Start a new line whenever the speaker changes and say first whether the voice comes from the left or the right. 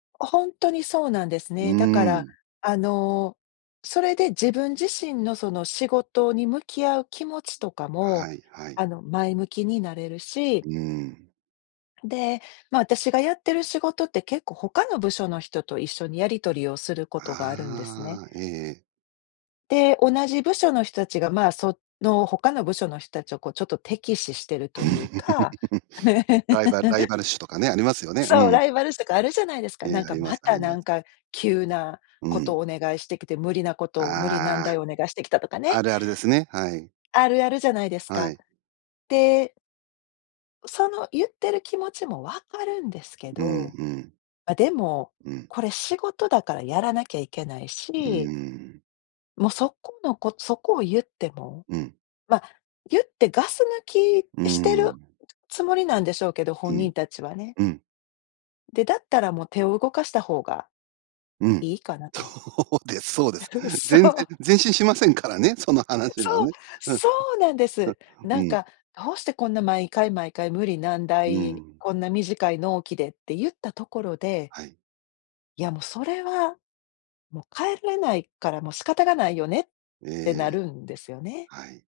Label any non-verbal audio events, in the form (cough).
left: ほんとにそうなんです
right: うー
left: ね。だから、
right: ん。
left: あの、それで自分自身のその仕事に向き合う気持ちとかも、
right: はい、はい。
left: あの、前向きになれるし
right: うーん。
left: で、ま、私がやってる仕事って、結構他の部署の人と一緒にやり取りをすることがあるんですね。
right: ああ、ええええ。
left: で、同じ部署の人たちが、ま、その他の部署の人たちをこうちょっと敵視してるというか。
right: (chuckles) ライバルライ
left: (chuckles)
right: バル視とかね、ありますよね。
left: そう、
right: うん。
left: ライバル視とかあるじゃないですか。
right: え
left: な
right: え、
left: ん
right: あ
left: か、
right: りま
left: ま
right: すあ
left: た、
right: りま
left: なん
right: す。
left: か急な
right: う
left: こと
right: ん。
left: お願いしてきて、無理なことを、無理難
right: あ
left: 題
right: あ。
left: お願いしてきたとか
right: あ
left: ね。
right: るあるですね、はい。
left: あるあるじゃないです
right: は
left: か。
right: い。
left: でその言ってる気持ちもわかるんですけ
right: うん、
left: ど、
right: うん。
left: あ、でも、
right: うん。
left: これ仕事だからやらなきゃいけない
right: うー
left: し
right: ん。
left: もうそこの、こ、そこを言っても、
right: うん。
left: ま、言ってガス抜
right: うー
left: きしてる
right: ん。
left: つもりなんでしょうけど、
right: う
left: 本
right: ん。
left: 人たちはね。
right: うん。
left: で、だったらもう手を動かした方が
right: うん。
left: いいかなと。
right: そうです、そうです。
left: (laughs) そ
right: 全
left: う。
right: 然、前進しませんからね、その話は
left: そう、
right: ね。うん。う、
left: そうなんです。
right: う
left: なん
right: ん。
left: か、どうしてこんな毎回、毎回、無理難
right: う
left: 題、
right: ん。
left: こんな短い納期でって言ったところで
right: はい。
left: いや、もうそれは、もう変えれないから、もう仕方がないよねっ
right: え
left: てな
right: え、
left: るんですよね。
right: はい。